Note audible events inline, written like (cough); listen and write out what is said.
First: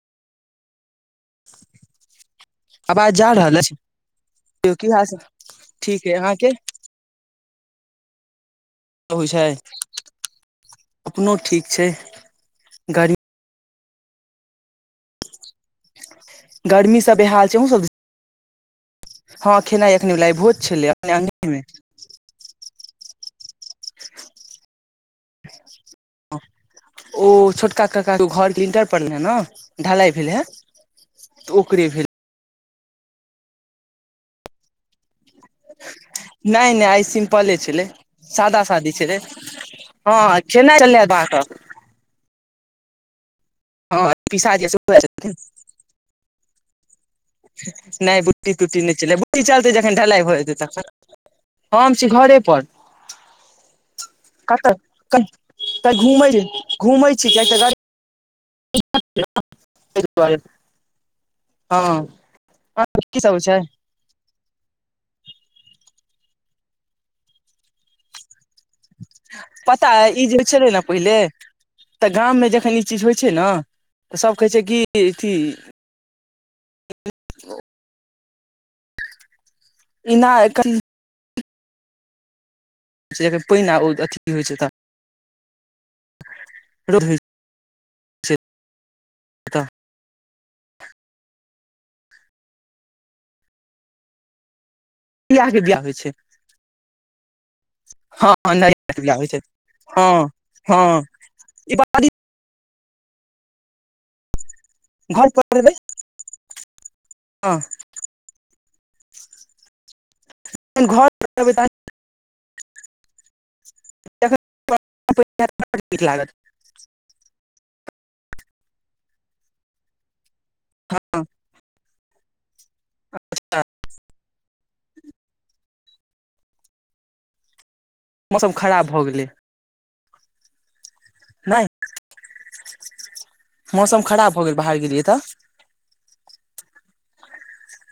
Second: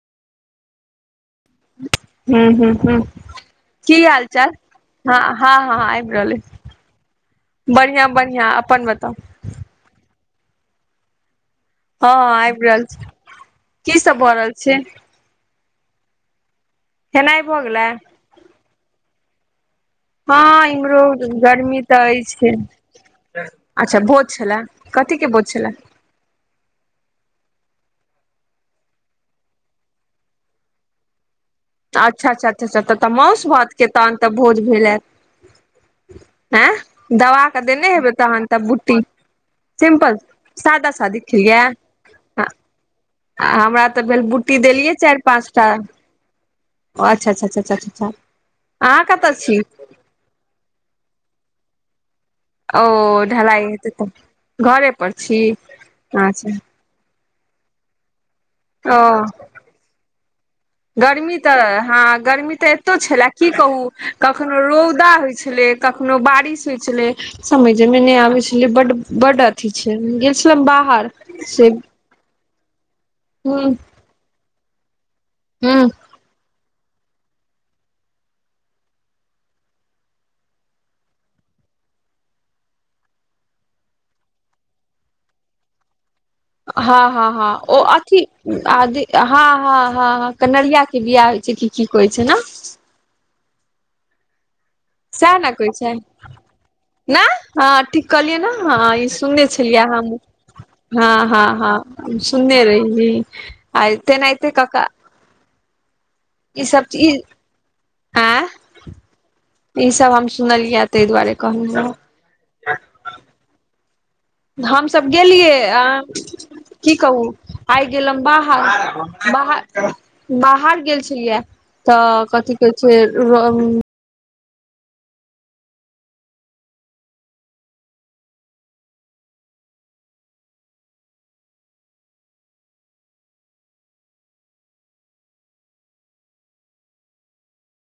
(inaudible) हूं हूं हूं, आवाज जा रहल अछि की हाल चाल? यौ की हाल हँ हँ हँ ठीक अइ आबि रहल एय। अहाँके बढ़िआं बढ़िआं अपन बत अबै छै। अपनो ठीक छै। हँ हँ आबि रहल छै। गर्मी की सब भ रहल छै? गर्मी सं खेनाइ बेहाल छै भऽ अहुं गेलै सब दि हँ खेनाइ एखने भेलैया आइ भोज छलैया अपने अंगने मे। त अछि अच्छा भोज छला, कथी के भोज छलए? ओ छोटका ककाके घरके लिंटर परलैन ने ढ़लाई भेलैहा। ओकरे। अच्छा अच्छा अच्छा अच्छा तहन त माउस भातके तहन त भोज भेल हैत। नहि नहि आइ ऐं सिम्पले दबाक छलै देने हेबै तहन त सादा सादी बूट्टी। छलै सिम्पल हँ खेनाइ सादा छलै सादी बाहर खेलीया। आ हमरा तऽ हँ भेल बूटी पिसाजी देलियै चारि पाँच टा। ओ अच्छा अच्छा अच्छा अच्छा अच्छा, नहि बुट्टी तुट्टी नहि अहाँ छलै कतऽ बुट्टी छी? चलतै ढलाई भ जेतेय तखन हम छी घरे पर ओ ढलाइ हेतय तखन घरे पर छी अछा। घुमय छि किय तऽ गड़- - ओ (inaudible) (inaudible) गर्मी तऽ हँ गर्मी तऽ एतो छलै सब होइ की छै कहू- - कखनो रौदा होइ छलै, कखनो बारिश होइ छलै, समयझे में नहि आबै छलैई। ई बड बड अथी पता छै अइ ई जे गेल होइ छलहुँ छलै ने बाहर पहिले से- - तऽ गाममे जखन ई चीज होइ छै न तऽ सब कहै छै कि अथी- - हँ- - इ ना एखन- - छै त पेईने आ ओ अथी पीबय छैई त। रौद हँ- होइ हँ -हँ ओ अथी छै हँ- ह तऽ -ह- - कनहरिया के बियाह होइ छै, कि की कहै छै न- - से नया न के कहय बियाह होइ छै छैय- - ना हँ ठीक कहलियै न हँ नया के ई बियाह होइ छै सुनने छलियै हँ हमहु हँ- हँ- ई बात हँ सूनने रहिये इ आय तेनाइते क -क- - घर पर एबे। ई सब चीज आंय इ सब हम सुनलियै ऐ ताहि घर दुआरे रहबै कहलहु है। तखन हमसब गेलियै नीक लागत आ- - की कहू आइ गेलों बाहर बाहर बाहर गेल छलियै। तऽ कथि कहै छै ऊं - - मौसम खराब भऽ गेलै। नहि मौसम खराब भ गेल बाहर गेलियै तऽ- -